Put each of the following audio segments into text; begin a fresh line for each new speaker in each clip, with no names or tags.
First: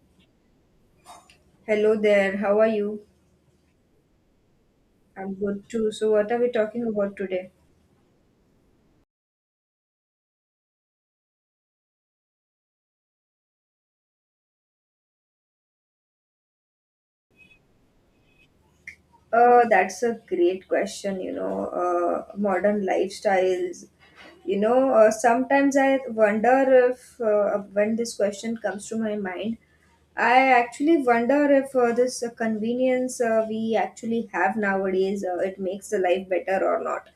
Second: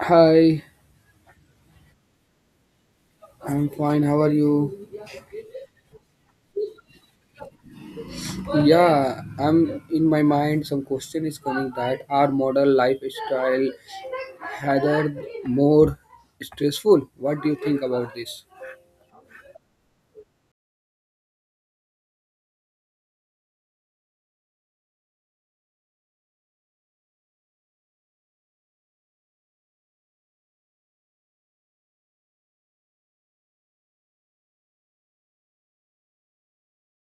Hi,
Hello there, how are you?
I'm fine. How are you?
I'm good too. So, what are we talking about today?
Yeah, I'm in my mind. Some question is coming that our modern lifestyle rather more stressful. What do you think about this?
That's a great question, modern lifestyles. Sometimes I wonder if, when this question comes to my mind, I actually wonder if this convenience we actually have nowadays, it makes the life better or not.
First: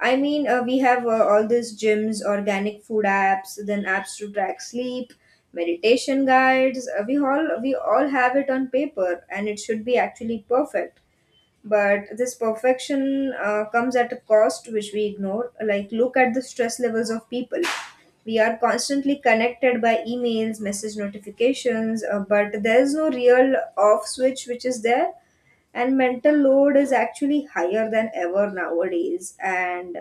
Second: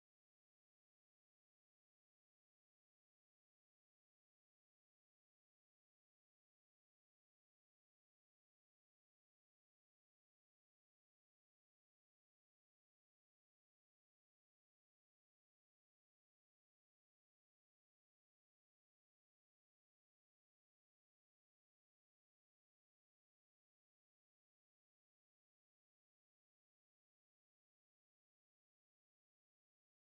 We have all these gyms, organic food apps, then apps to track sleep, meditation guides. We all have it on paper, and it should be actually perfect, but this perfection comes at a cost which we ignore. Like, look at the stress levels of people. We are constantly connected by emails, message notifications, but there's no real off switch which is there, and mental load is actually higher than ever nowadays. And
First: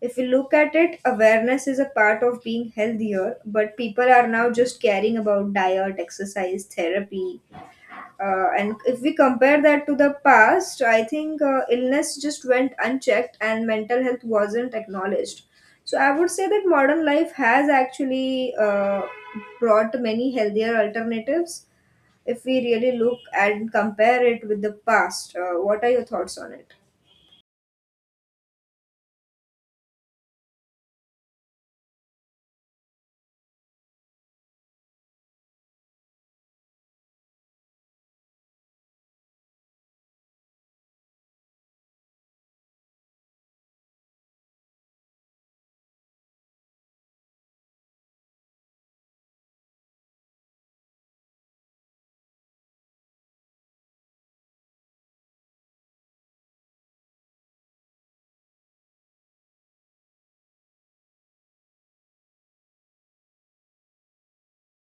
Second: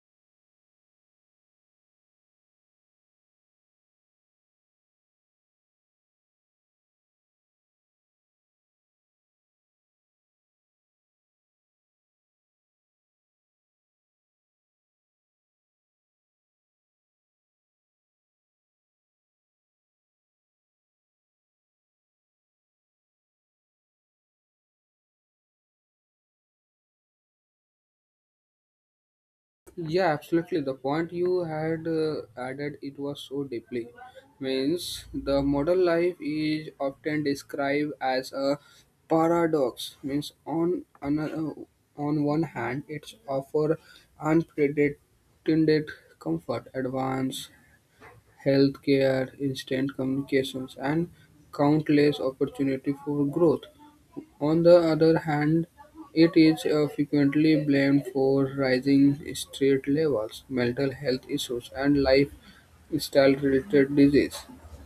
if you look at it, awareness is a part of being healthier, but people are now just caring about diet, exercise, therapy, and if we compare that to the past, I think illness just went unchecked and mental health wasn't acknowledged. So I would say that modern life has actually brought many healthier alternatives if we really look and compare it with the past. What are your thoughts on it?
Yeah, absolutely. The point you had added it was so deeply. Means the modern life is often described as a paradox. Means on one hand, it's offer unprecedented comfort, advance healthcare, instant communications, and countless opportunity for growth. On the other hand, it is frequently blamed for rising street levels, mental health issues, and lifestyle-related disease.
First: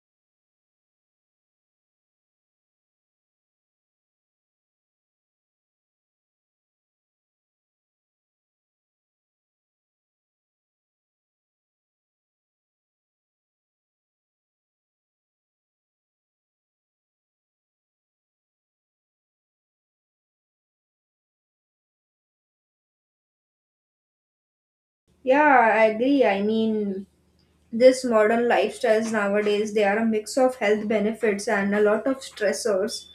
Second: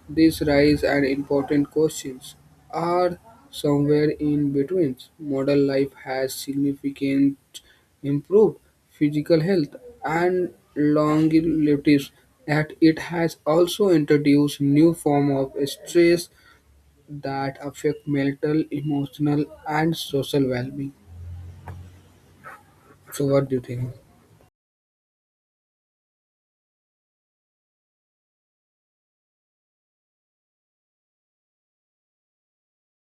These rise and important questions are somewhere in between. Modern life has significant improved physical health and longevity, that it has also introduced new form of stress that affect mental, emotional, and social well-being. So, what do you think?
Yeah, I agree. I mean, this modern lifestyles nowadays, they are a mix of health benefits and a lot of stressors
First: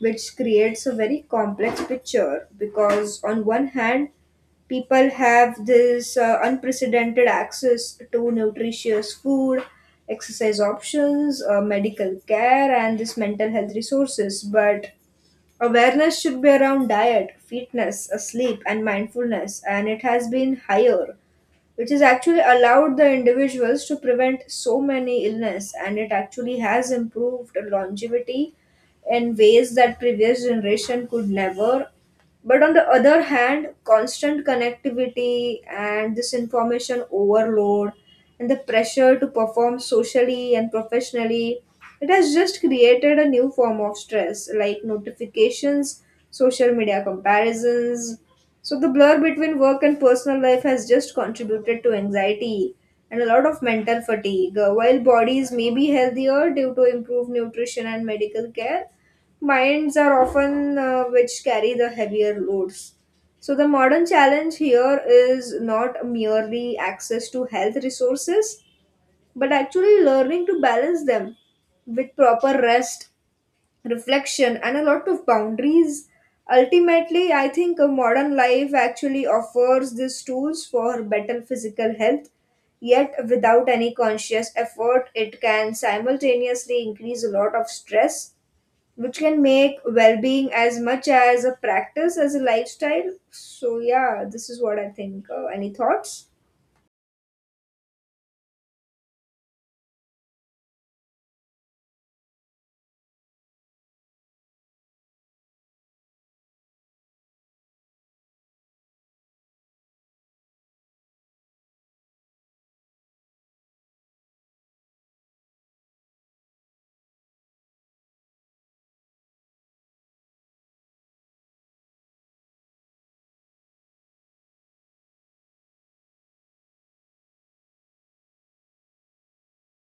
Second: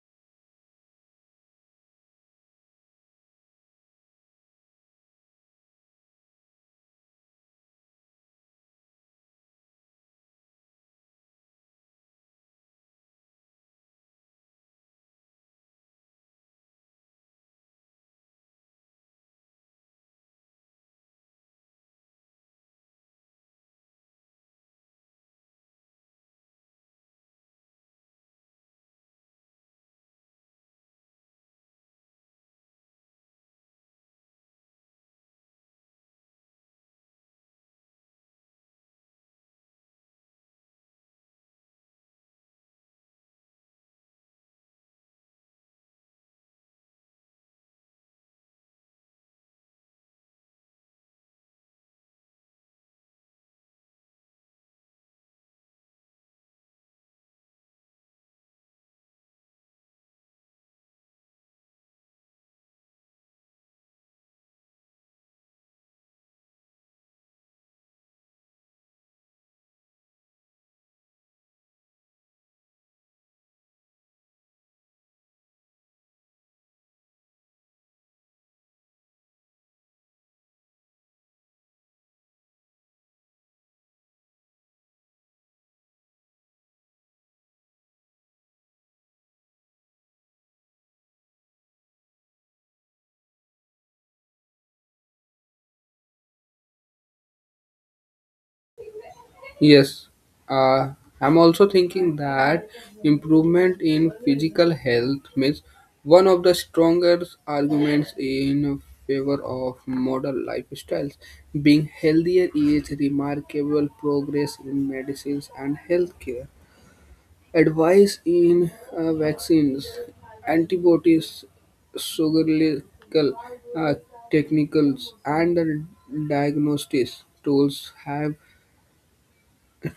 which creates a very complex picture, because on one hand, people have this unprecedented access to nutritious food, exercise options, medical care, and this mental health resources, but awareness should be around diet, fitness, sleep, and mindfulness, and it has been higher, which has actually allowed the individuals to prevent so many illness, and it actually has improved longevity in ways that previous generation could never. But on the other hand, constant connectivity and this information overload and the pressure to perform socially and professionally, it has just created a new form of stress, like notifications, social media comparisons. So the blur between work and personal life has just contributed to anxiety and a lot of mental fatigue. While bodies may be healthier due to improved nutrition and medical care, minds are often which carry the heavier loads. So the modern challenge here is not merely access to health resources, but actually learning to balance them with proper rest, reflection, and a lot of boundaries. Ultimately, I think a modern life actually offers these tools for better physical health, yet, without any conscious effort, it can simultaneously increase a lot of stress, which can make well being as much as a practice as a lifestyle. So, yeah, this is what I think. Any thoughts?
Yes, uh, I'm also thinking that improvement in physical health means one of the strongest arguments in favor of modern lifestyles. Being healthier is remarkable progress in medicines and healthcare. Advice in vaccines, antibiotics, surgical uh, technicals, and the diagnostics tools have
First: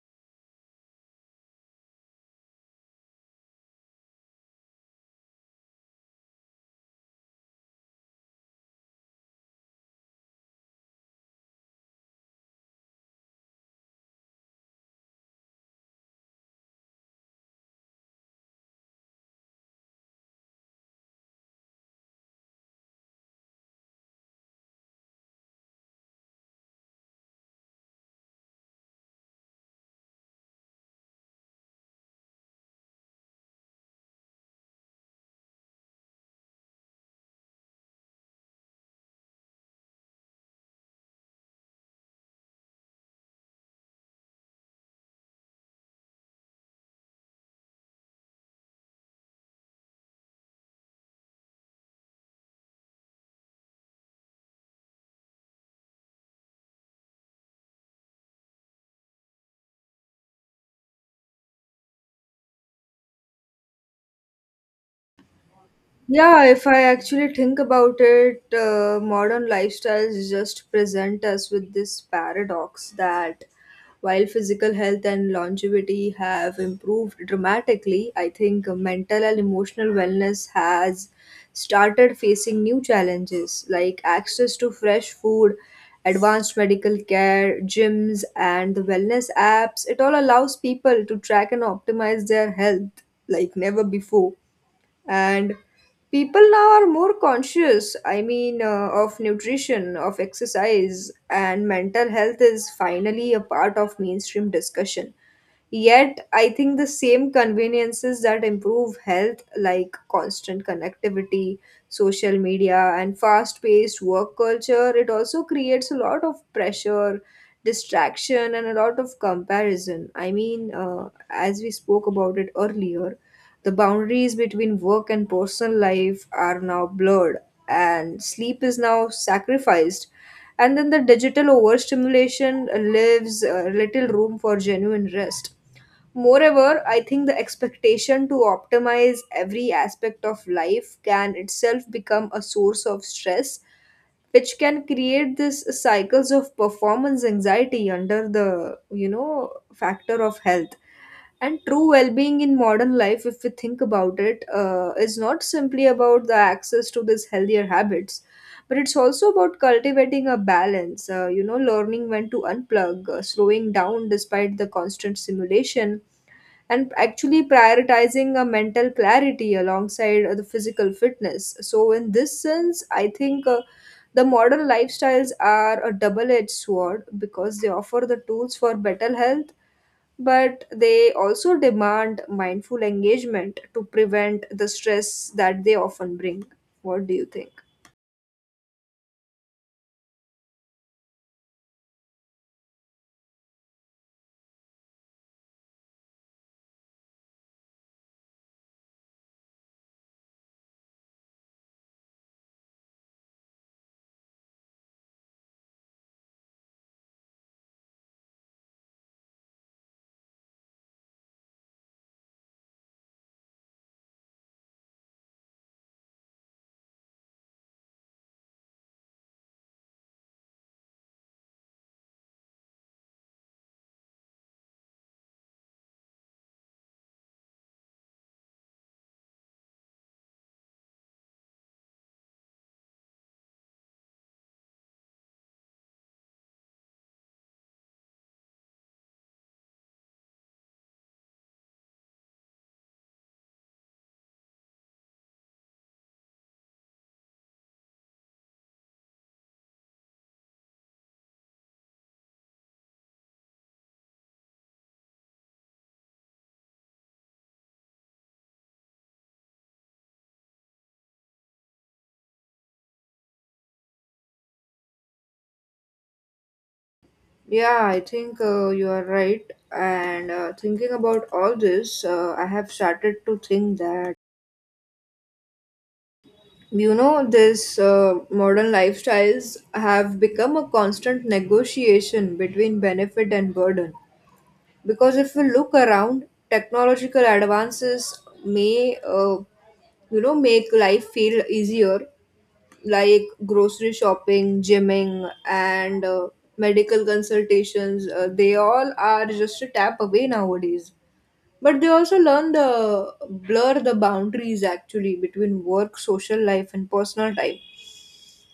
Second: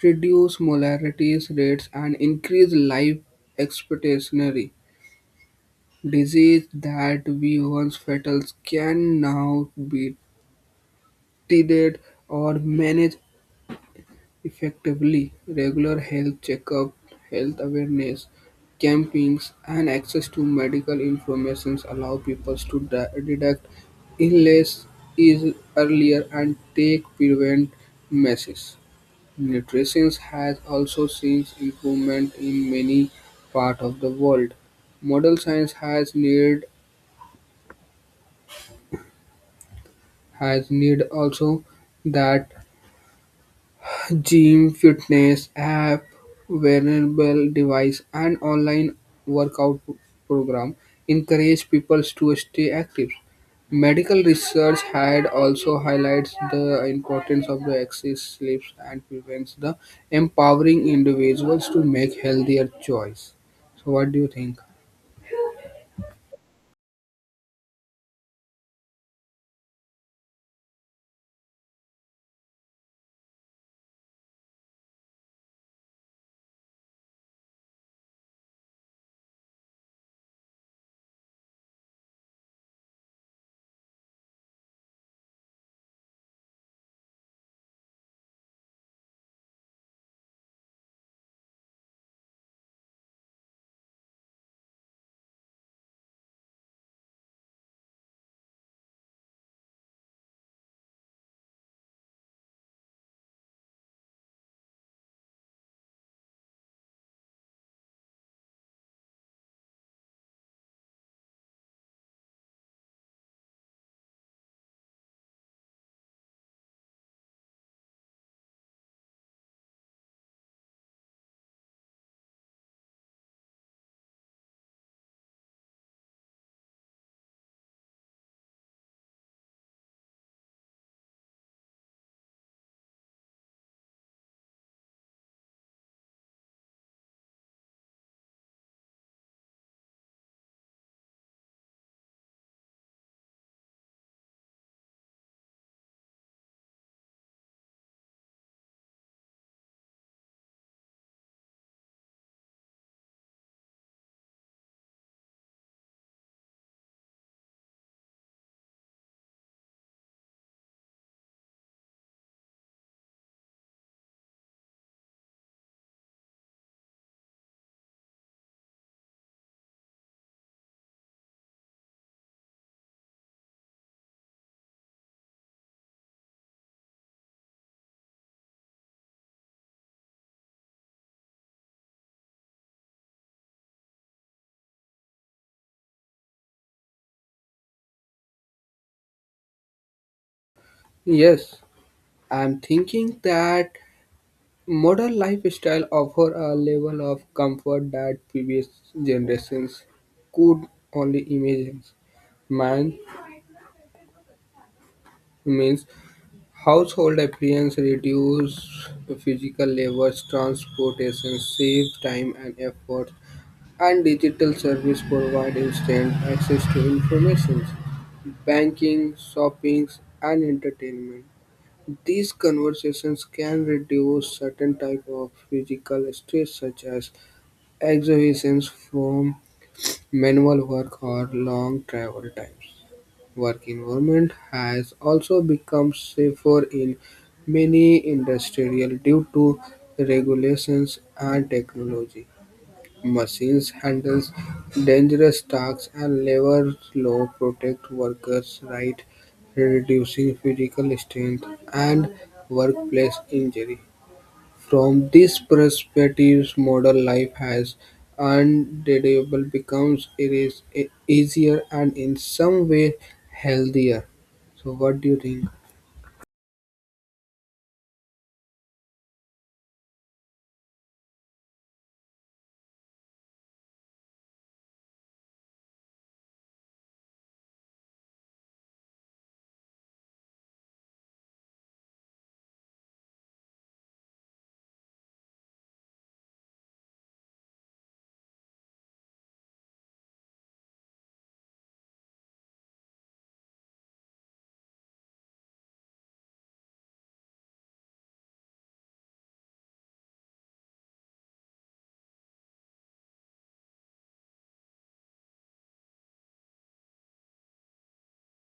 reduced molarity rates and increased life expectancy. Disease that we once fatal can now be treated or managed. Effectively, regular health checkup, health awareness campaigns, and access to medical information allow people to detect illness is earlier and take prevent measures. Nutrition has also seen improvement in many parts of the world. Modern science has need also that gym, fitness app, wearable device, and online workout program encourage people to stay active. Medical research had also highlights the importance of the excess sleep and prevents the empowering individuals to make healthier choice. So what do you think?
Yeah, if I actually think about it, modern lifestyles just present us with this paradox that while physical health and longevity have improved dramatically, I think mental and emotional wellness has started facing new challenges, like access to fresh food, advanced medical care, gyms, and the wellness apps. It all allows people to track and optimize their health like never before, and people now are more conscious, of nutrition, of exercise, and mental health is finally a part of mainstream discussion. Yet, I think the same conveniences that improve health, like constant connectivity, social media, and fast paced work culture, it also creates a lot of pressure, distraction, and a lot of comparison. As we spoke about it earlier, the boundaries between work and personal life are now blurred, and sleep is now sacrificed, and then the digital overstimulation leaves little room for genuine rest. Moreover, I think the expectation to optimize every aspect of life can itself become a source of stress, which can create this cycles of performance anxiety under the, factor of health. And true well-being in modern life, if we think about it, is not simply about the access to these healthier habits, but it's also about cultivating a balance. Learning when to unplug, slowing down despite the constant stimulation, and actually prioritizing a mental clarity alongside the physical fitness. So, in this sense, I think the modern lifestyles are a double edged sword, because they offer the tools for better health, but they also demand mindful engagement to prevent the stress that they often bring. What do you think?
Yes, I'm thinking that modern lifestyle offer a level of comfort that previous generations could only imagine. Man means household appliance reduce physical labor, transportation, save time and effort, and digital service provide instant access to information, banking, shopping, and entertainment. These conversations can reduce certain type of physical stress such as exhibitions from manual work or long travel times. Work environment has also become safer in many industrial due to regulations and technology. Machines handles dangerous tasks and labor law protect workers' right, reducing physical strength and workplace injury. From this perspective, modern life has undeniable becomes it is easier and in some way healthier. So what do you think?
Yeah, I think you are right. And thinking about all this, I have started to think that. This modern lifestyles have become a constant negotiation between benefit and burden. Because if we look around, technological advances may, make life feel easier, like grocery shopping, gymming, and medical consultations. They all are just a tap away nowadays. But they also learn the blur the boundaries actually between work, social life, and personal time.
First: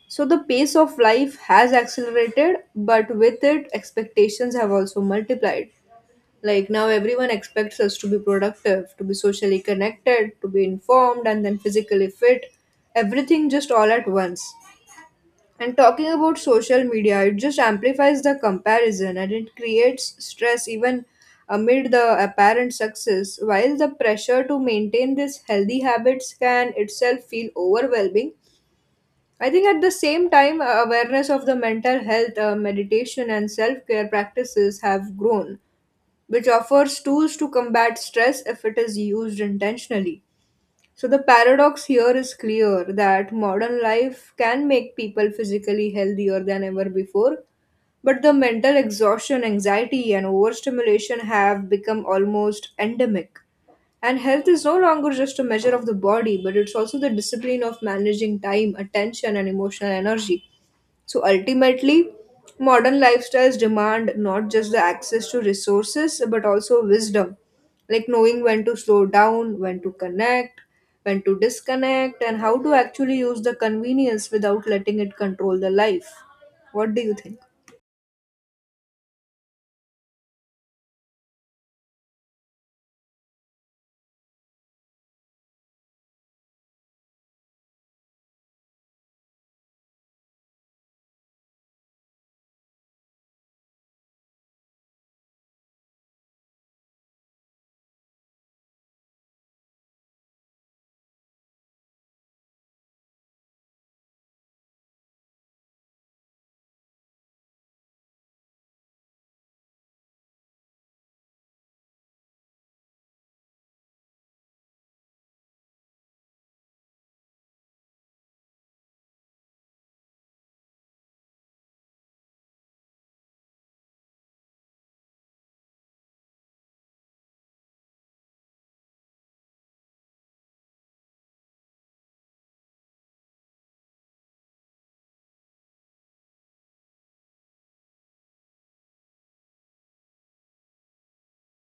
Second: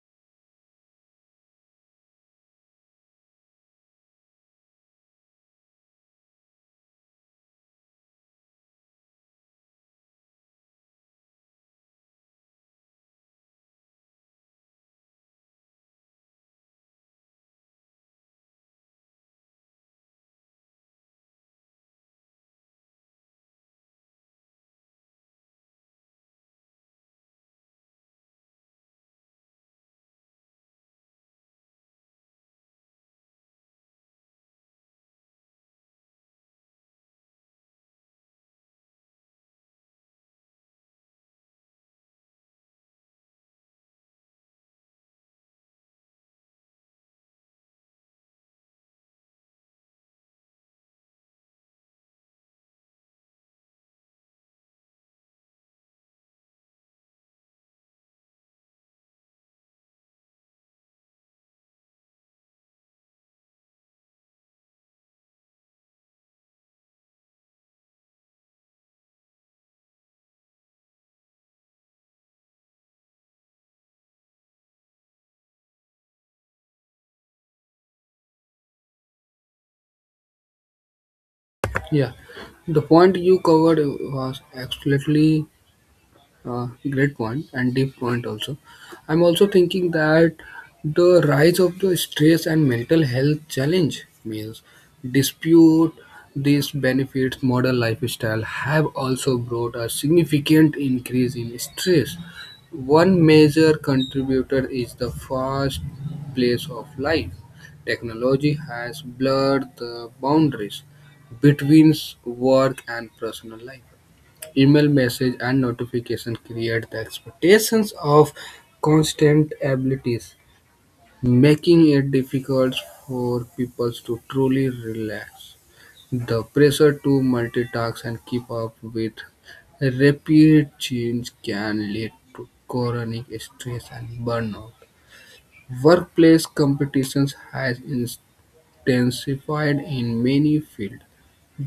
So the pace of life has accelerated, but with it, expectations have also multiplied. Like now, everyone expects us to be productive, to be socially connected, to be informed, and then physically fit. Everything just all at once. And talking about social media, it just amplifies the comparison, and it creates stress even amid the apparent success. While the pressure to maintain these healthy habits can itself feel overwhelming, I think at the same time, awareness of the mental health, meditation, and self care practices have grown, which offers tools to combat stress if it is used intentionally. So the paradox here is clear that modern life can make people physically healthier than ever before, but the mental exhaustion, anxiety, and overstimulation have become almost endemic. And health is no longer just a measure of the body, but it's also the discipline of managing time, attention, and emotional energy. So ultimately, modern lifestyles demand not just the access to resources but also wisdom, like knowing when to slow down, when to connect, when to disconnect, and how to actually use the convenience without letting it control the life. What do you think?
Yeah, the point you covered was absolutely great point and deep point also. I'm also thinking that the rise of the stress and mental health challenge means dispute these benefits modern lifestyle have also brought a significant increase in stress. One major contributor is the fast pace of life. Technology has blurred the boundaries between work and personal life. Email messages and notifications create the expectations of constant abilities, making it difficult for people to truly relax. The pressure to multitask and keep up with rapid change can lead to chronic stress and burnout. Workplace competitions has intensified in many fields.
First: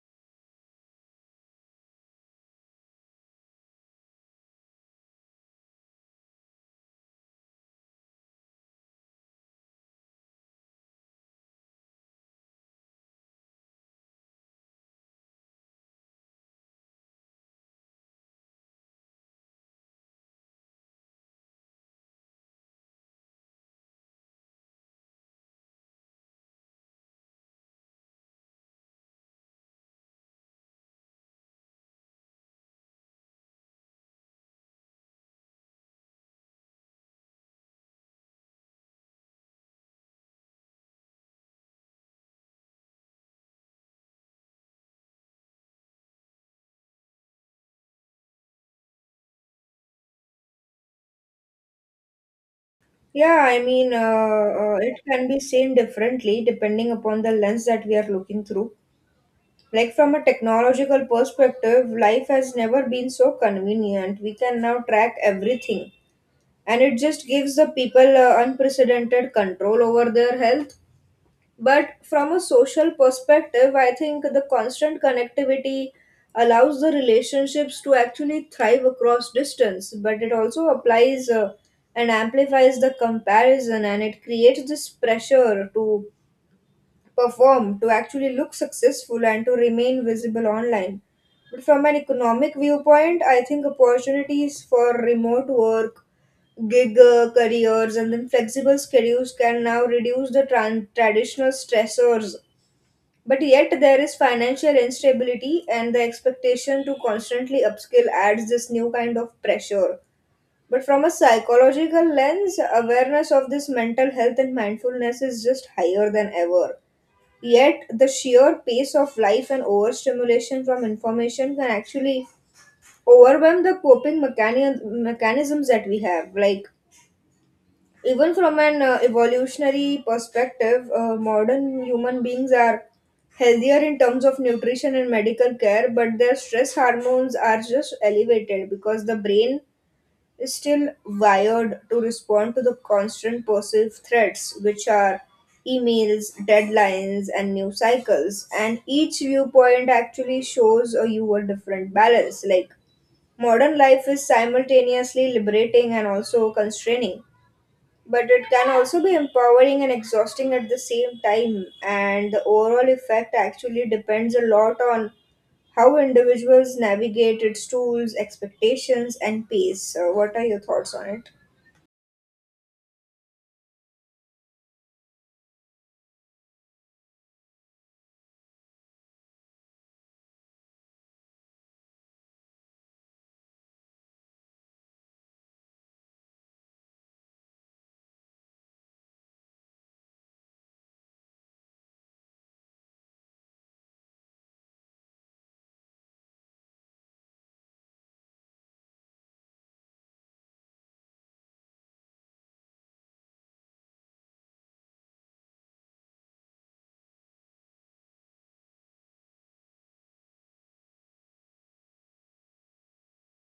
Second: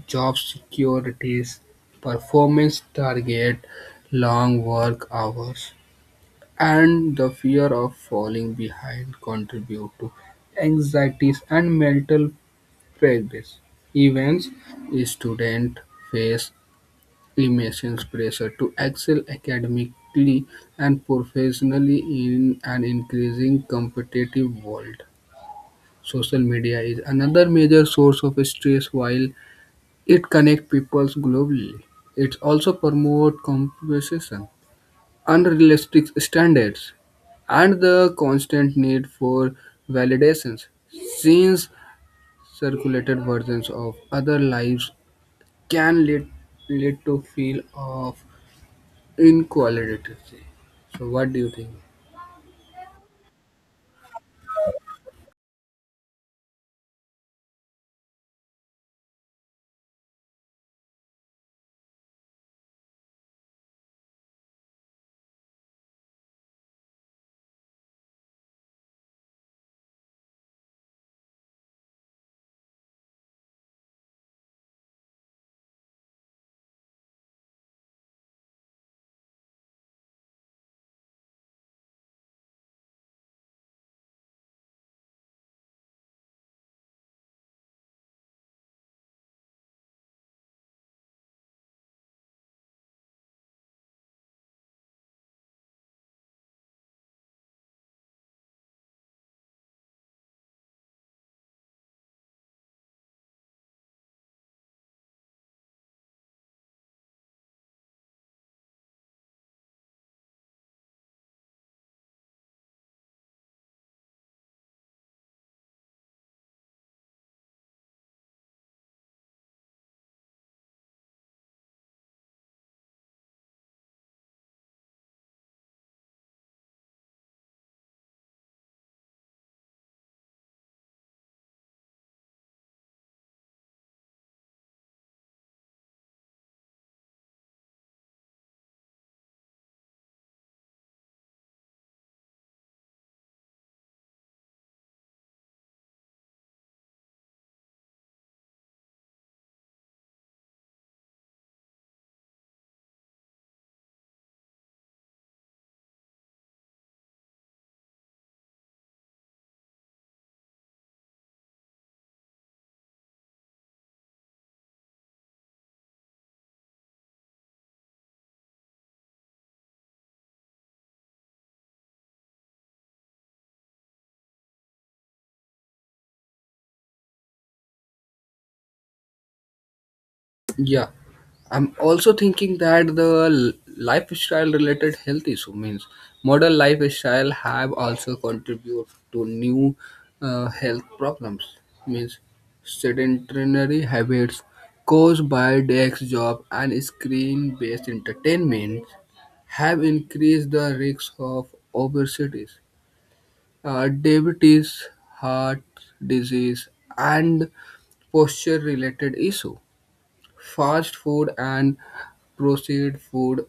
Job securities, performance target, long work hours, and the fear of falling behind contribute to anxieties and mental pressures. Events students face immense pressure to excel academically and professionally in an increasing competitive world. Social media is another major source of stress while it connects people globally; it also promotes competition, unrealistic standards, and the constant need for validations. Since circulated versions of other lives can lead to feel of inequality. So what do you think?
Yeah, it can be seen differently depending upon the lens that we are looking through. Like, from a technological perspective, life has never been so convenient. We can now track everything, and it just gives the people unprecedented control over their health. But from a social perspective, I think the constant connectivity allows the relationships to actually thrive across distance, but it also applies and amplifies the comparison, and it creates this pressure to perform, to actually look successful, and to remain visible online. But from an economic viewpoint, I think opportunities for remote work, gig careers, and then flexible schedules can now reduce the traditional stressors. But yet, there is financial instability, and the expectation to constantly upskill adds this new kind of pressure. But from a psychological lens, awareness of this mental health and mindfulness is just higher than ever. Yet, the sheer pace of life and overstimulation from information can actually overwhelm the coping mechanisms that we have. Like, even from an evolutionary perspective, modern human beings are healthier in terms of nutrition and medical care, but their stress hormones are just elevated because the brain is still wired to respond to the constant perceived threats, which are emails, deadlines, and news cycles. And each viewpoint actually shows a you a different balance. Like, modern life is simultaneously liberating and also constraining, but it can also be empowering and exhausting at the same time, and the overall effect actually depends a lot on how individuals navigate its tools, expectations, and pace. So what are your thoughts on it?
Yeah, I'm also thinking that the lifestyle related health issue means modern lifestyle have also contribute to new health problems means sedentary habits caused by desk job and screen based entertainment have increased the risk of obesity, diabetes, heart disease, and posture related issue. Fast food and processed food,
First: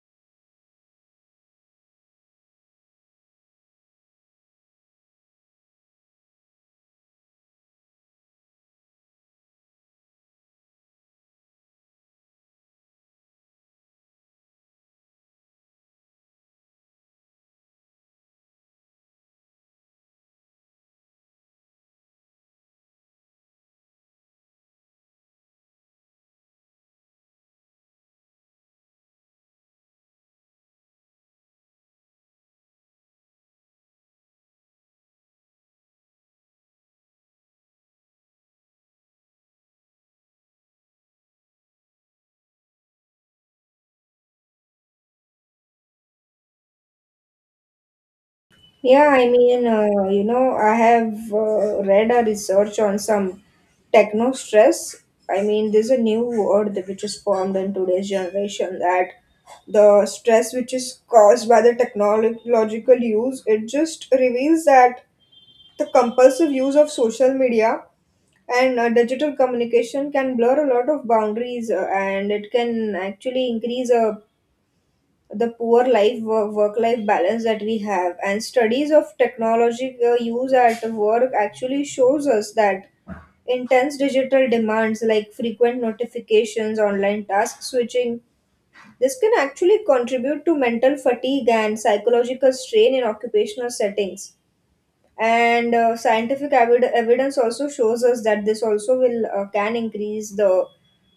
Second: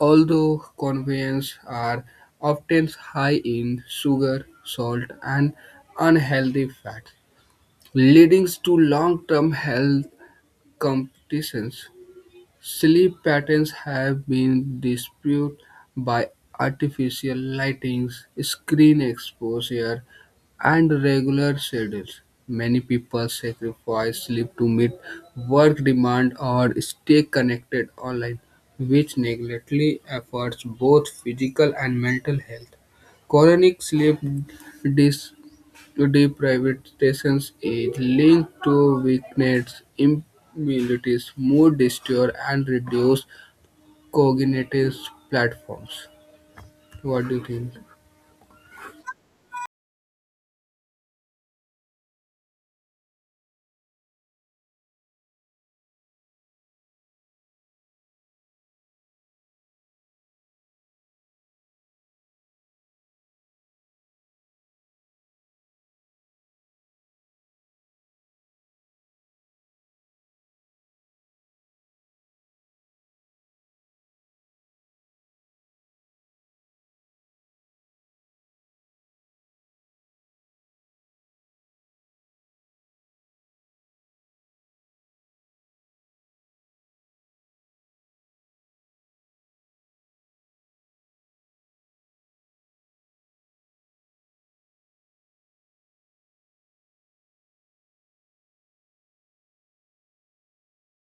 although convenience, are often high in sugar, salt, and unhealthy fats, leading to long-term health complications. Sleep patterns have been disputed by artificial lighting, screen exposure, and regular schedules. Many people sacrifice sleep to meet work demand or stay connected online, which negatively affects both physical and mental health. Chronic sleep deprivatizations is linked to weakened immunities, mood disorders, and reduced cognitive platforms. What do you think?
I have read a research on some techno stress. I mean, there's a new word which is formed in today's generation, that the stress which is caused by the technological use, it just reveals that the compulsive use of social media and digital communication can blur a lot of boundaries, and it can actually increase the poor life, work life balance that we have. And studies of technology use at work actually shows us that intense digital demands, like frequent notifications, online task switching, this can actually contribute to mental fatigue and psychological strain in occupational settings. And scientific evidence also shows us that this also will can increase the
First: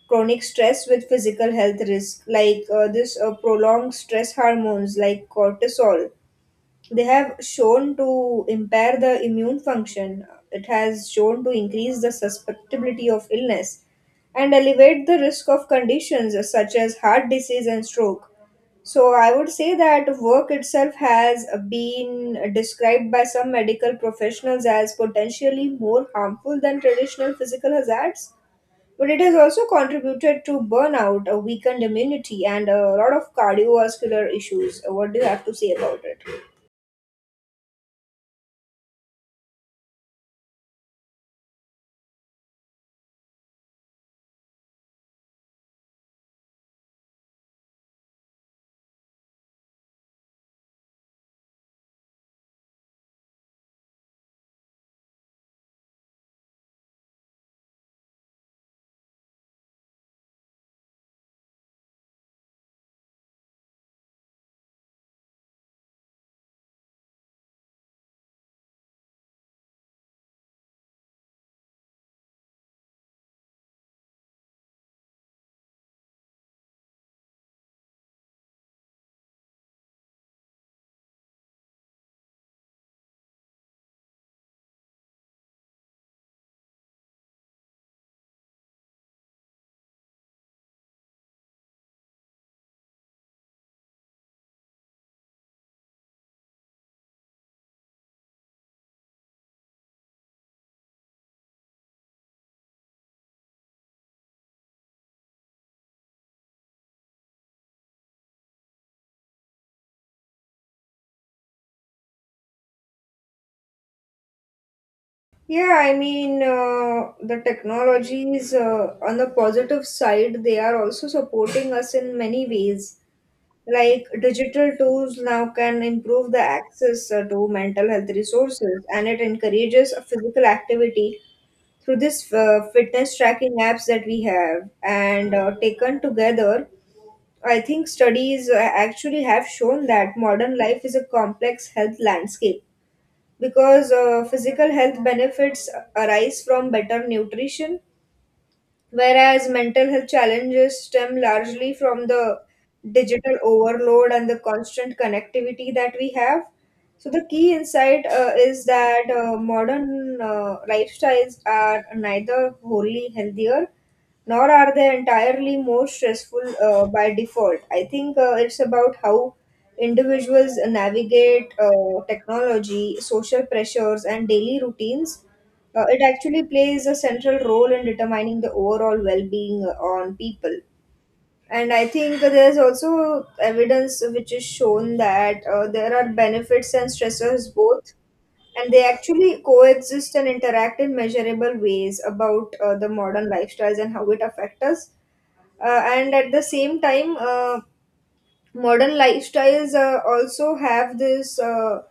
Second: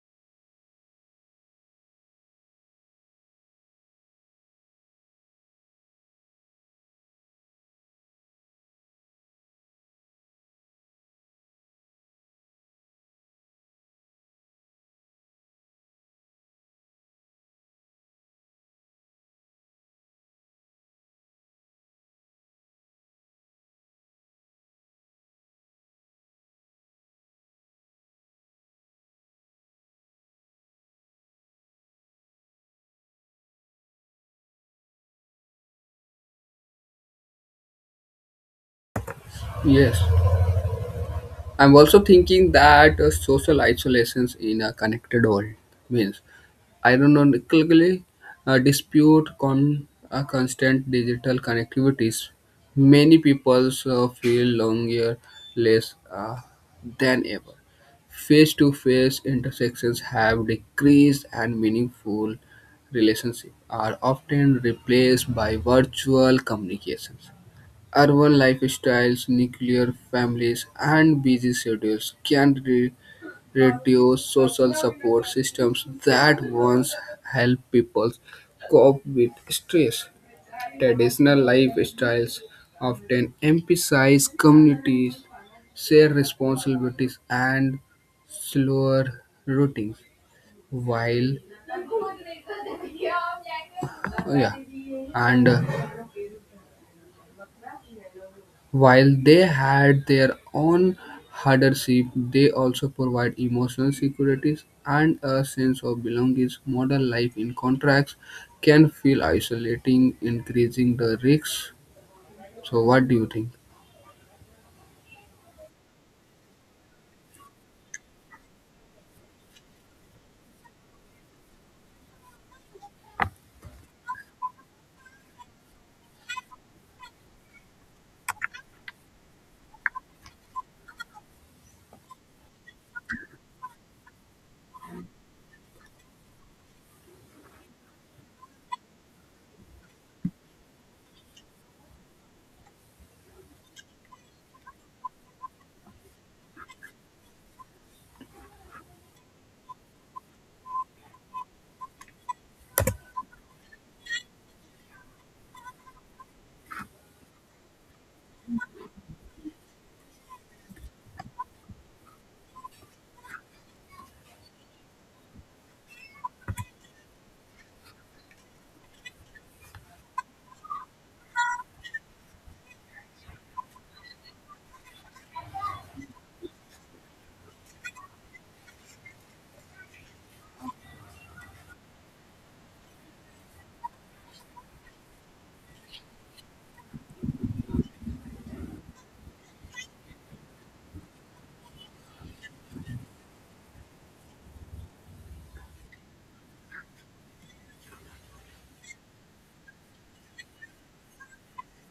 chronic stress with physical health risk, like this prolonged stress hormones like cortisol, they have shown to impair the immune function. It has shown to increase the susceptibility of illness and elevate the risk of conditions such as heart disease and stroke. So, I would say that work itself has been described by some medical professionals as potentially more harmful than traditional physical hazards. But it has also contributed to burnout, a weakened immunity, and a lot of cardiovascular issues. What do you have to say about it?
Yes. I'm also thinking that social isolations in a connected world means ironically, dispute constant digital connectivities. Many people feel longer, less than ever. Face-to-face intersections have decreased, and meaningful relationships are often replaced by virtual communications. Urban lifestyles, nuclear families, and busy schedules can reduce social support systems that once helped people cope with stress. Traditional lifestyles often emphasize communities, shared responsibilities, and slower routines, while yeah, and while they had their own hardship, they also provide emotional security and a sense of belonging. Modern life in contracts can feel isolating, increasing the risks. So, what do you think?
The technologies on the positive side, they are also supporting us in many ways. Like digital tools now can improve the access to mental health resources, and it encourages a physical activity through this fitness tracking apps that we have. And Taken together, I think studies actually have shown that modern life is a complex health landscape because physical health benefits arise from better nutrition, whereas mental health challenges stem largely from the digital overload and the constant connectivity that we have. So, the key insight is that modern lifestyles are neither wholly healthier nor are they entirely more stressful by default. I think it's about how individuals navigate technology, social pressures, and daily routines. It actually plays a central role in determining the overall well-being on people. And I think there's also evidence which is shown that there are benefits and stressors both, and they actually coexist and interact in measurable ways about the modern lifestyles and how it affects us. And at the same time, modern lifestyles also have this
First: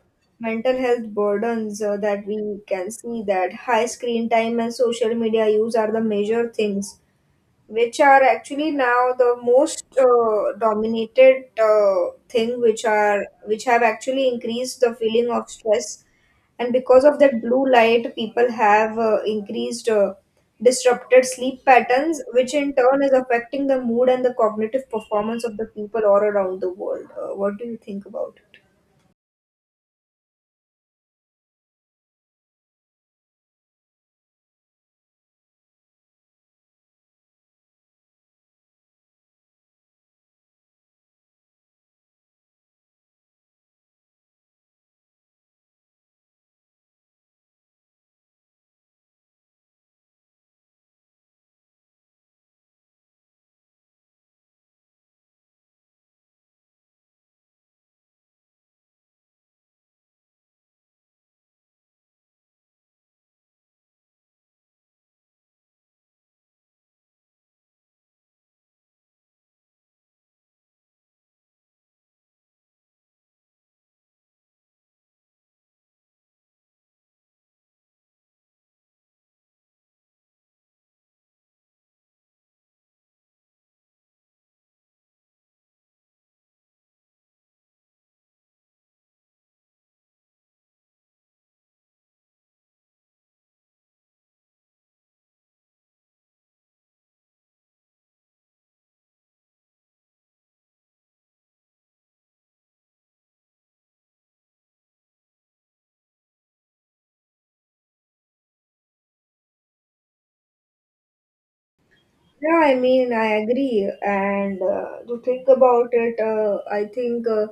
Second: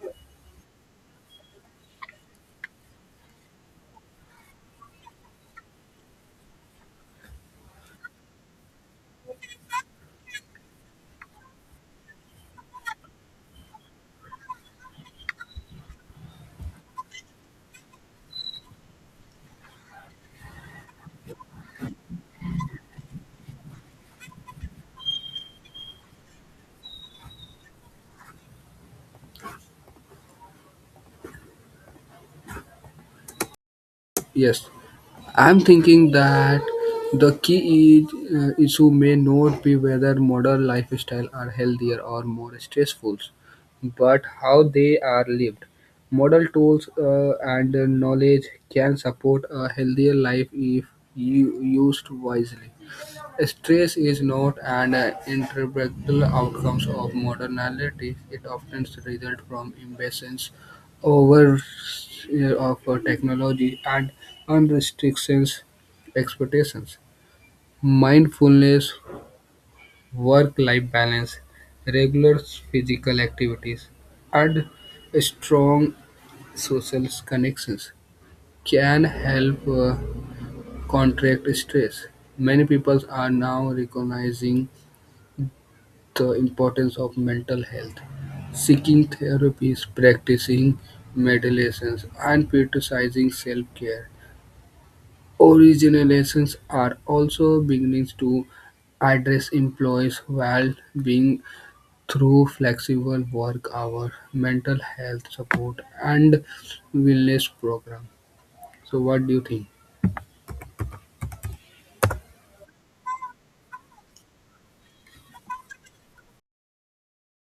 mental health burdens that we can see that high screen time and social media use are the major things which are actually now the most dominated thing which have actually increased the feeling of stress. And because of that blue light, people have increased disrupted sleep patterns, which in turn is affecting the mood and the cognitive performance of the people all around the world. What do you think about?
Yes. I'm thinking that the key is, issue may not be whether modern lifestyle are healthier or more stressful, but how they are lived. Model tools and knowledge can support a healthier life if used wisely. Stress is not an inevitable outcome of modernity. It often results from imbalance overview of technology and unrestricted expectations, mindfulness, work-life balance, regular physical activities, and strong social connections can help contract stress. Many people are now recognizing the importance of mental health seeking therapies, practicing meditations, and prioritizing self care. Organizations are also beginning to address employees' well-being through flexible work hours, mental health support, and wellness programs. So, what do you think?
Yeah, I mean, I agree. And To think about it, I think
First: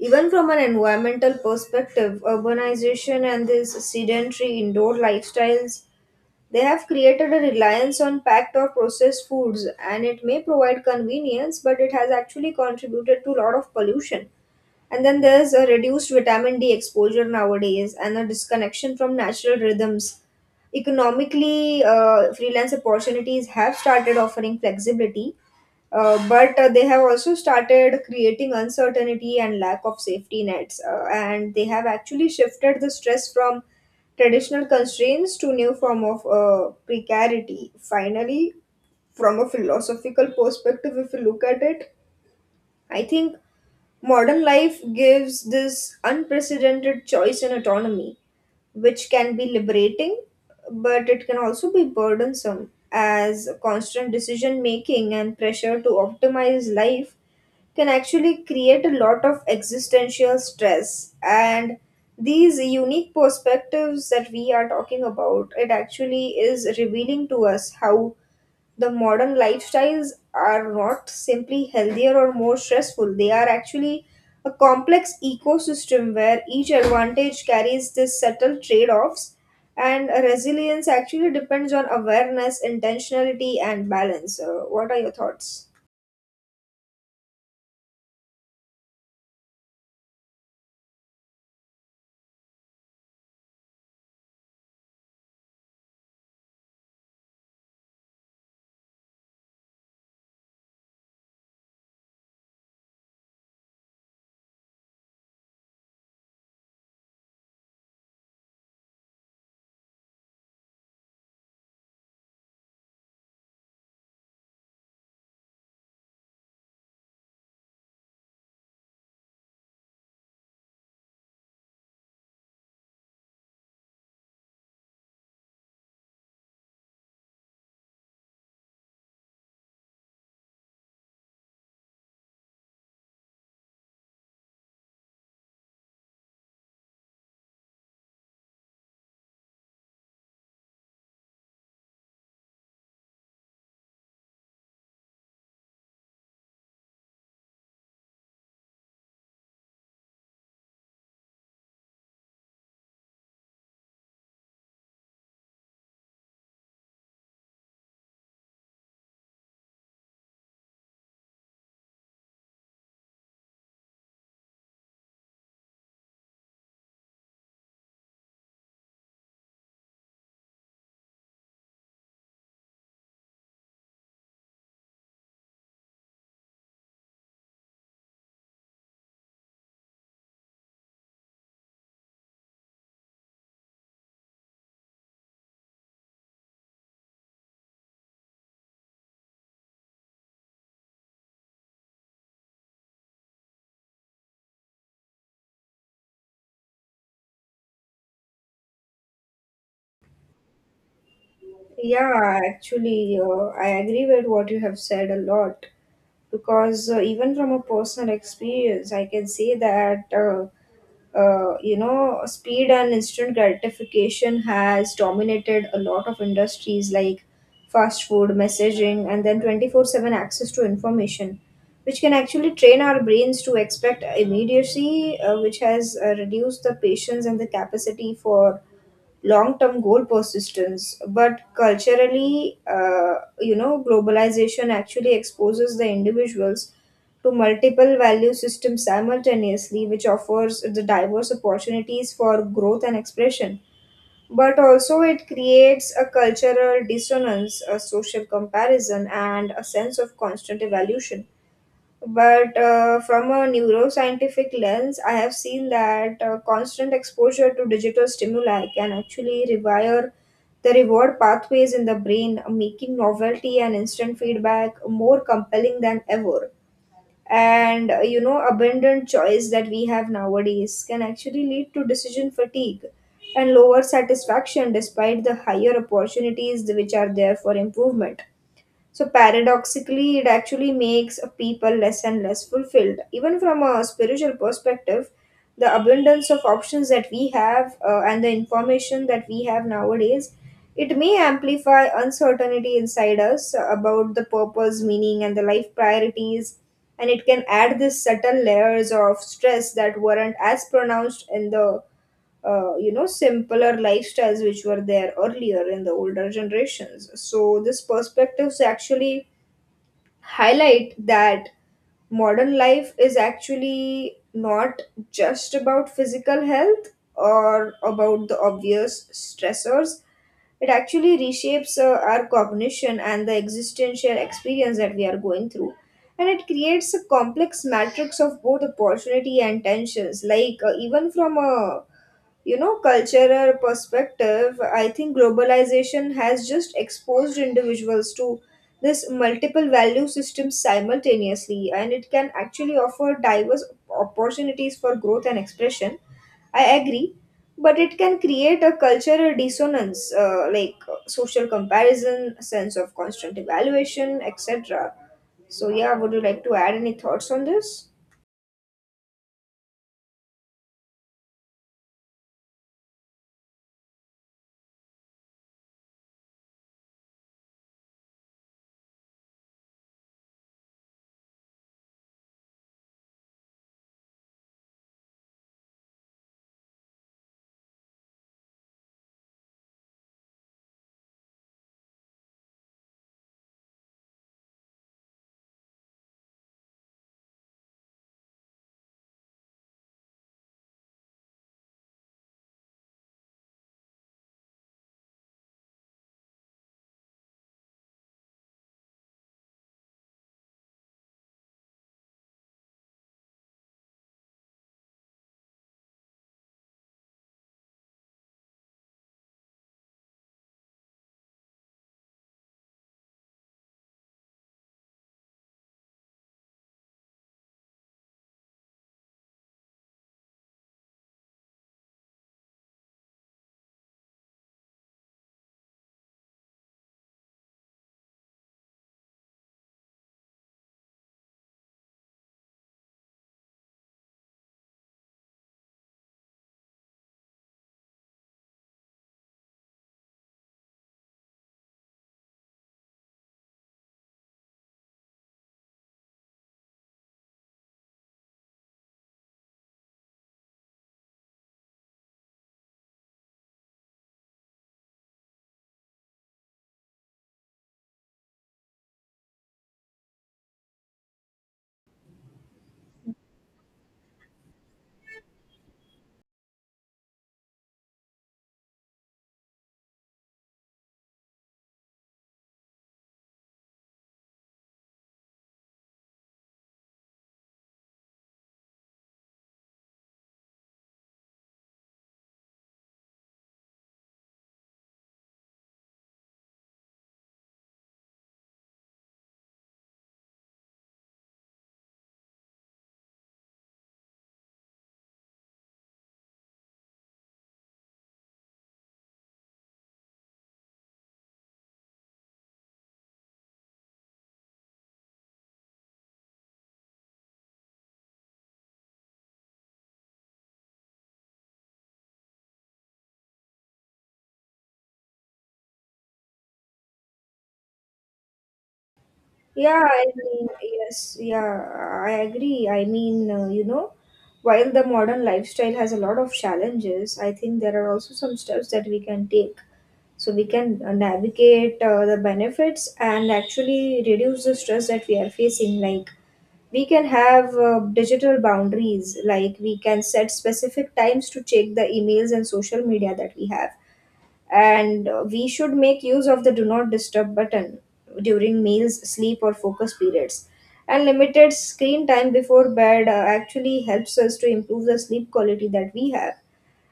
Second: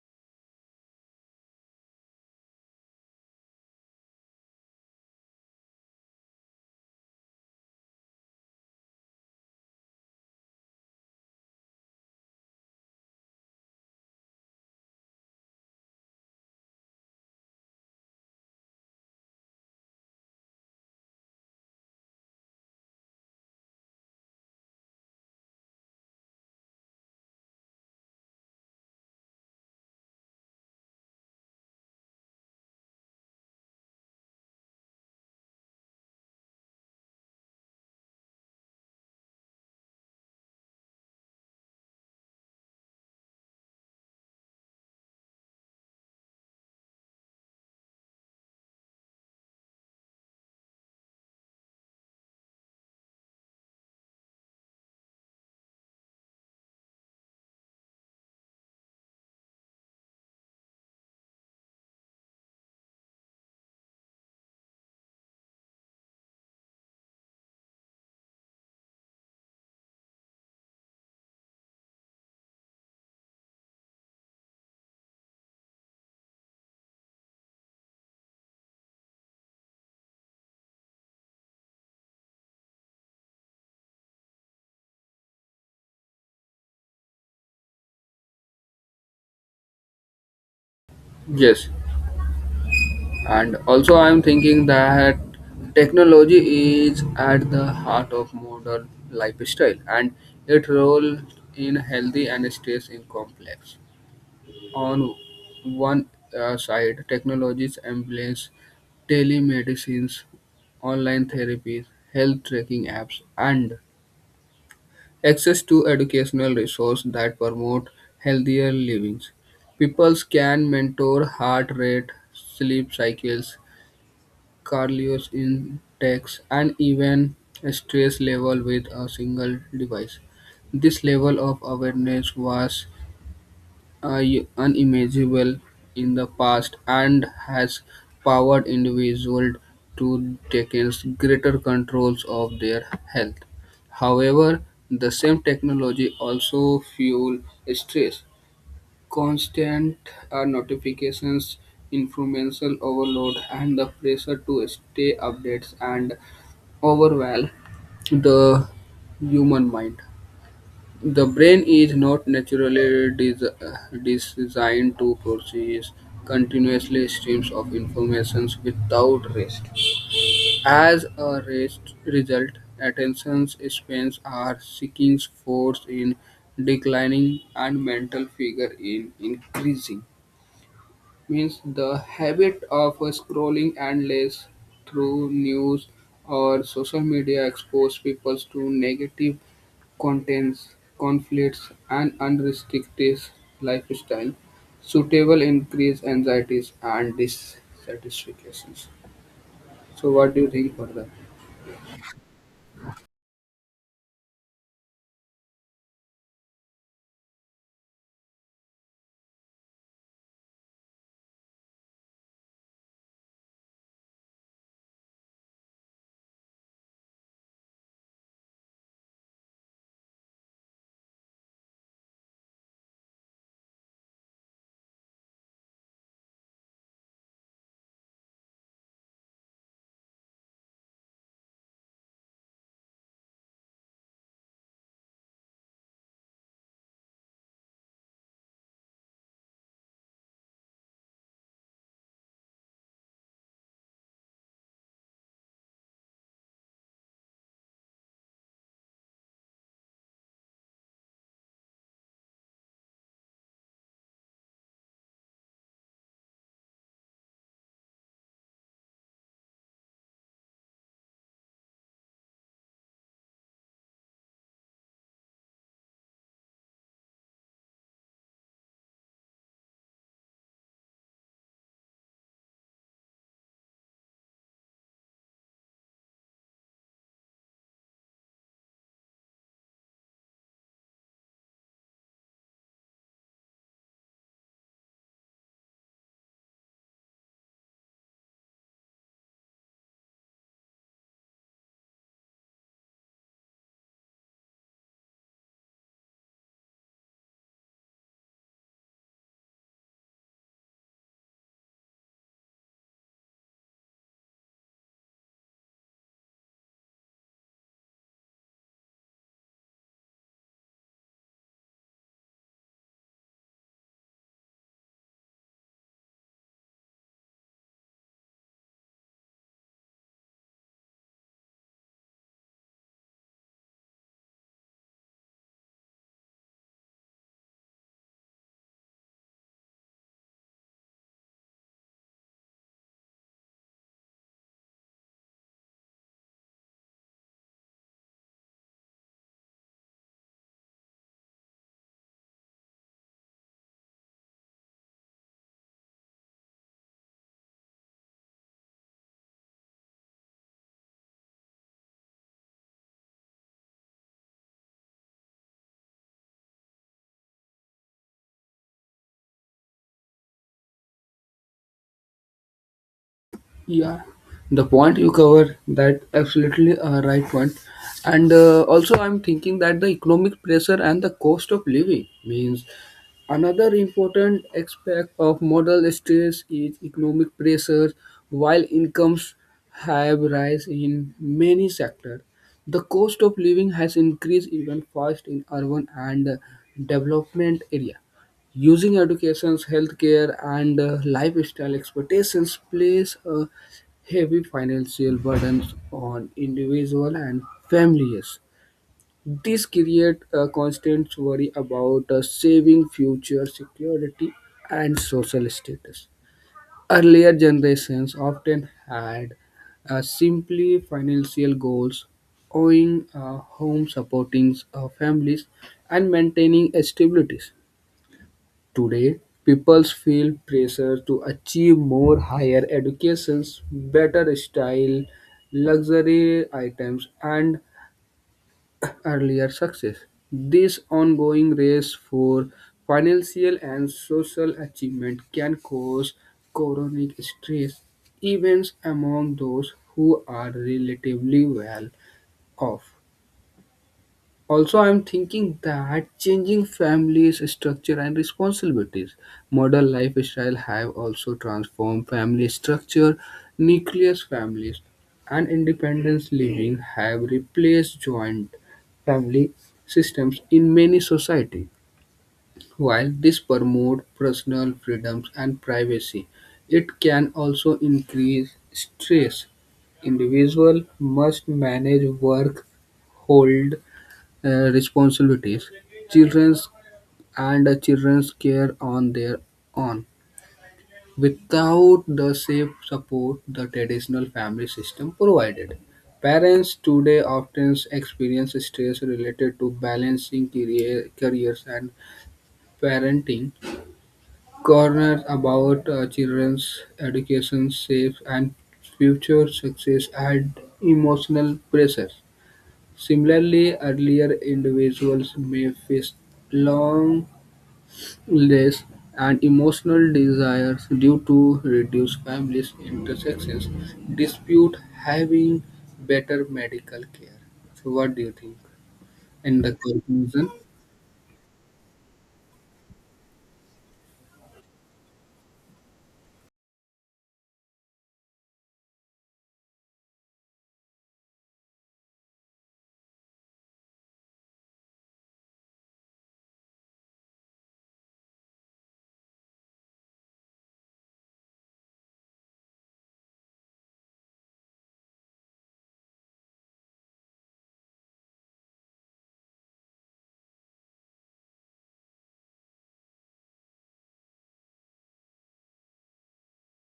even from an environmental perspective, urbanization and these sedentary indoor lifestyles, they have created a reliance on packed or processed foods, and it may provide convenience, but it has actually contributed to a lot of pollution. And then there's a reduced vitamin D exposure nowadays and a disconnection from natural rhythms. Economically, freelance opportunities have started offering flexibility, but they have also started creating uncertainty and lack of safety nets. And they have actually shifted the stress from traditional constraints to new form of precarity. Finally, from a philosophical perspective, if you look at it, I think modern life gives this unprecedented choice and autonomy, which can be liberating, but it can also be burdensome, as constant decision making and pressure to optimize life can actually create a lot of existential stress. And these unique perspectives that we are talking about, it actually is revealing to us how the modern lifestyles are not simply healthier or more stressful. They are actually a complex ecosystem where each advantage carries this subtle trade-offs, and resilience actually depends on awareness, intentionality, and balance. What are your thoughts?
Yes, and also I am thinking that technology is at the heart of modern lifestyle, and its role in healthy and stress is complex. On one side, technologies embrace telemedicines, online therapies, health tracking apps, and access to educational resources that promote healthier livings. People can mentor heart rate, sleep cycles, cardio intakes, and even stress level with a single device. This level of awareness was unimaginable in the past and has powered individuals to take greater controls of their health. However, the same technology also fuel stress, constant notifications, informational overload, and the pressure to stay updates and overwhelm the human mind. The brain is not naturally designed to process continuously streams of information without rest. As a rest result, attention spans are seeking force in declining and mental figure in increasing means the habit of scrolling endless through news or social media expose people to negative contents, conflicts, and unrestricted lifestyle. Suitable increase anxieties and dissatisfactions. So, what do you think further?
Yeah, actually, I agree with what you have said a lot because even from a personal experience, I can say that you know, speed and instant gratification has dominated a lot of industries like fast food, messaging, and then 24/7 access to information, which can actually train our brains to expect immediacy, which has reduced the patience and the capacity for long-term goal persistence. But culturally, you know, globalization actually exposes the individuals to multiple value systems simultaneously, which offers the diverse opportunities for growth and expression, but also it creates a cultural dissonance, a social comparison, and a sense of constant evolution. But from a neuroscientific lens, I have seen that constant exposure to digital stimuli can actually rewire the reward pathways in the brain, making novelty and instant feedback more compelling than ever. And you know, abundant choice that we have nowadays can actually lead to decision fatigue and lower satisfaction despite the higher opportunities which are there for improvement. So paradoxically, it actually makes a people less and less fulfilled. Even from a spiritual perspective, the abundance of options that we have and the information that we have nowadays, it may amplify uncertainty inside us about the purpose, meaning, and the life priorities. And it can add this subtle layers of stress that weren't as pronounced in the you know, simpler lifestyles which were there earlier in the older generations. So this perspectives actually highlight that modern life is actually not just about physical health or about the obvious stressors. It actually reshapes our cognition and the existential experience that we are going through, and it creates a complex matrix of both opportunity and tensions. Like, even from a, you know, cultural perspective, I think globalization has just exposed individuals to this multiple value systems simultaneously, and it can actually offer diverse opportunities for growth and expression, I agree, but it can create a cultural dissonance, like social comparison, sense of constant evaluation, etc. So yeah, would you like to add any thoughts on this?
Yeah, the point you cover that absolutely a right point, and also I'm thinking that the economic pressure and the cost of living means another important aspect of modal stress is economic pressure. While incomes have rise in many sectors, the cost of living has increased even fast in urban and development area using educations, healthcare, and lifestyle expectations place a heavy financial burden on individual and families. This creates a constant worry about saving future security and social status. Earlier generations often had simply financial goals, owning a home, supporting families, and maintaining stabilities. Today, people feel pressure to achieve more higher educations, better style, luxury items, and earlier success. This ongoing race for financial and social achievement can cause chronic stress, even among those who are relatively well off. Also, I'm thinking that changing families' structure and responsibilities. Modern lifestyle have also transformed family structure. Nucleus families and independence living have replaced joint family systems in many societies. While this promotes personal freedoms and privacy, it can also increase stress. Individual must manage work, hold responsibilities children's children's care on their own without the safe support the traditional family system provided. Parents today often experience stress related to balancing careers and parenting corners about children's education safe and future success and emotional pressures. Similarly, earlier individuals may face long loneliness and emotional desires due to reduced family intersections, dispute having better medical care. So, what do you think? In the
Yeah, I mean,
conclusion,
yes, yeah, I agree. I mean, you know, while the modern lifestyle has a lot of challenges, I think there are also some steps that we can take. So we can navigate the benefits and actually reduce the stress that we are facing. Like, we can have digital boundaries, like, we can set specific times to check the emails and social media that we have, and we should make use of the do not disturb button during meals, sleep, or focus periods, and limited screen time before bed actually helps us to improve the sleep quality that we have.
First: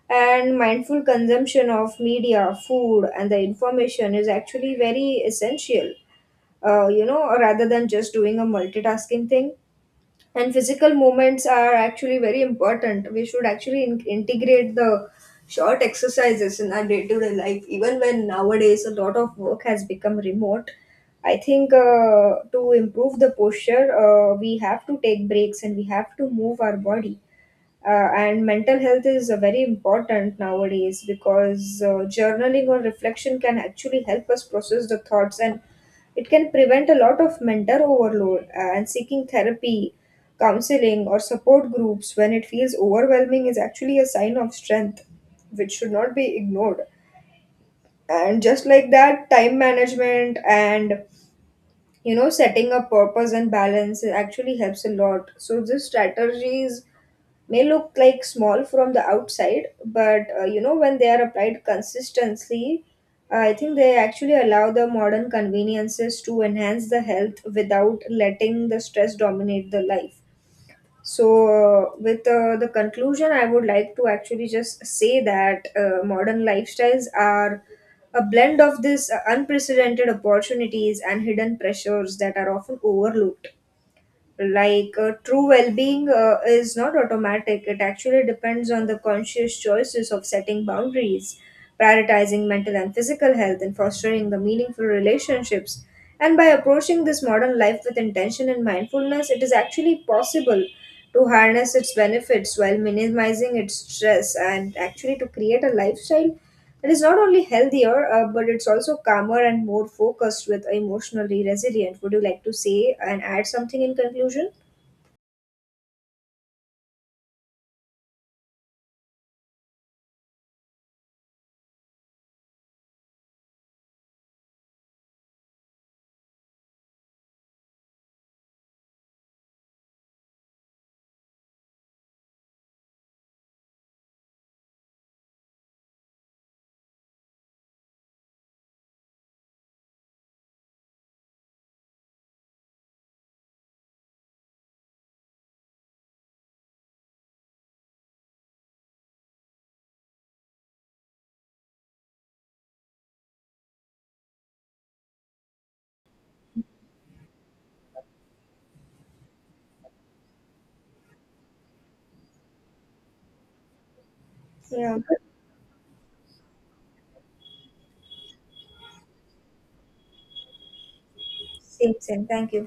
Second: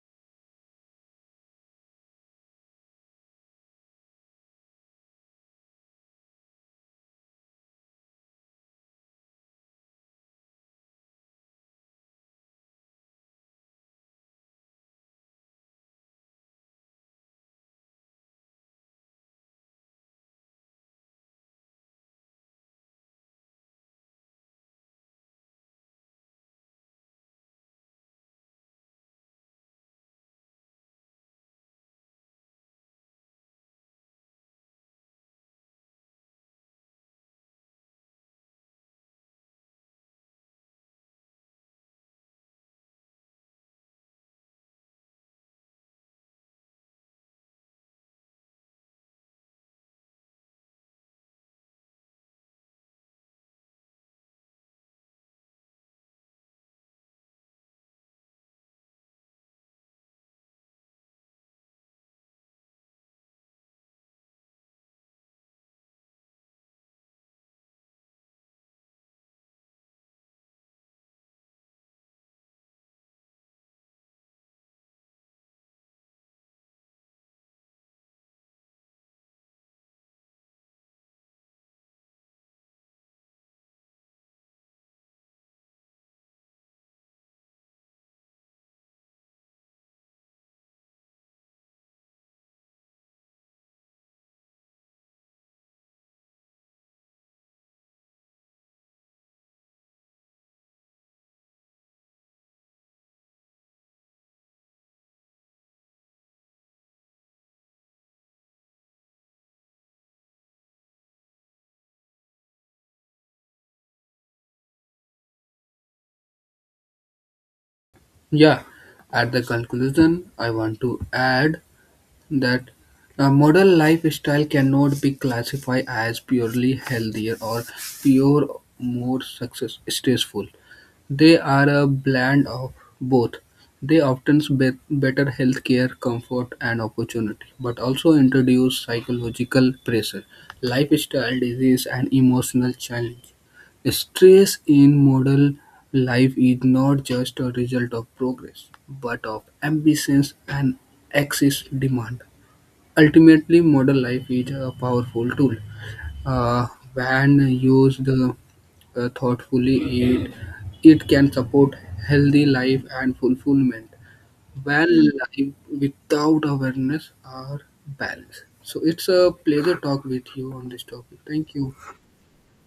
And mindful consumption of media, food, and the information is actually very essential, you know, rather than just doing a multitasking thing. And physical movements are actually very important. We should actually integrate the short exercises in our day-to-day life, even when nowadays a lot of work has become remote. I think, to improve the posture, we have to take breaks and we have to move our body. And mental health is very important nowadays because journaling or reflection can actually help us process the thoughts, and it can prevent a lot of mental overload. And seeking therapy, counseling, or support groups when it feels overwhelming is actually a sign of strength which should not be ignored. And just like that, time management and, you know, setting a purpose and balance, it actually helps a lot. So these strategies may look like small from the outside, but, you know, when they are applied consistently, I think they actually allow the modern conveniences to enhance the health without letting the stress dominate the life. So, with the conclusion, I would like to actually just say that modern lifestyles are a blend of these unprecedented opportunities and hidden pressures that are often overlooked. Like, true well-being is not automatic. It actually depends on the conscious choices of setting boundaries, prioritizing mental and physical health, and fostering the meaningful relationships. And by approaching this modern life with intention and mindfulness, it is actually possible to harness its benefits while minimizing its stress, and actually to create a lifestyle it is not only healthier, but it's also calmer and more focused with emotionally resilient. Would you like to say and add something in conclusion?
yeah, at the conclusion, I want to add that a modern lifestyle cannot be classified as purely healthier or pure more success stressful. They are a blend of both. They often better healthcare, comfort, and opportunity, but also introduce psychological pressure, lifestyle disease, and emotional challenge. Stress in modern life is not just a result of progress, but of ambitions and excess demand. Ultimately, modern life is a powerful tool. Uh, when used thoughtfully, it it can support healthy life and fulfillment. When
Yeah.
life without awareness are balance. So it's a pleasure talk with you on this topic. Thank you.
Same, same. Thank you.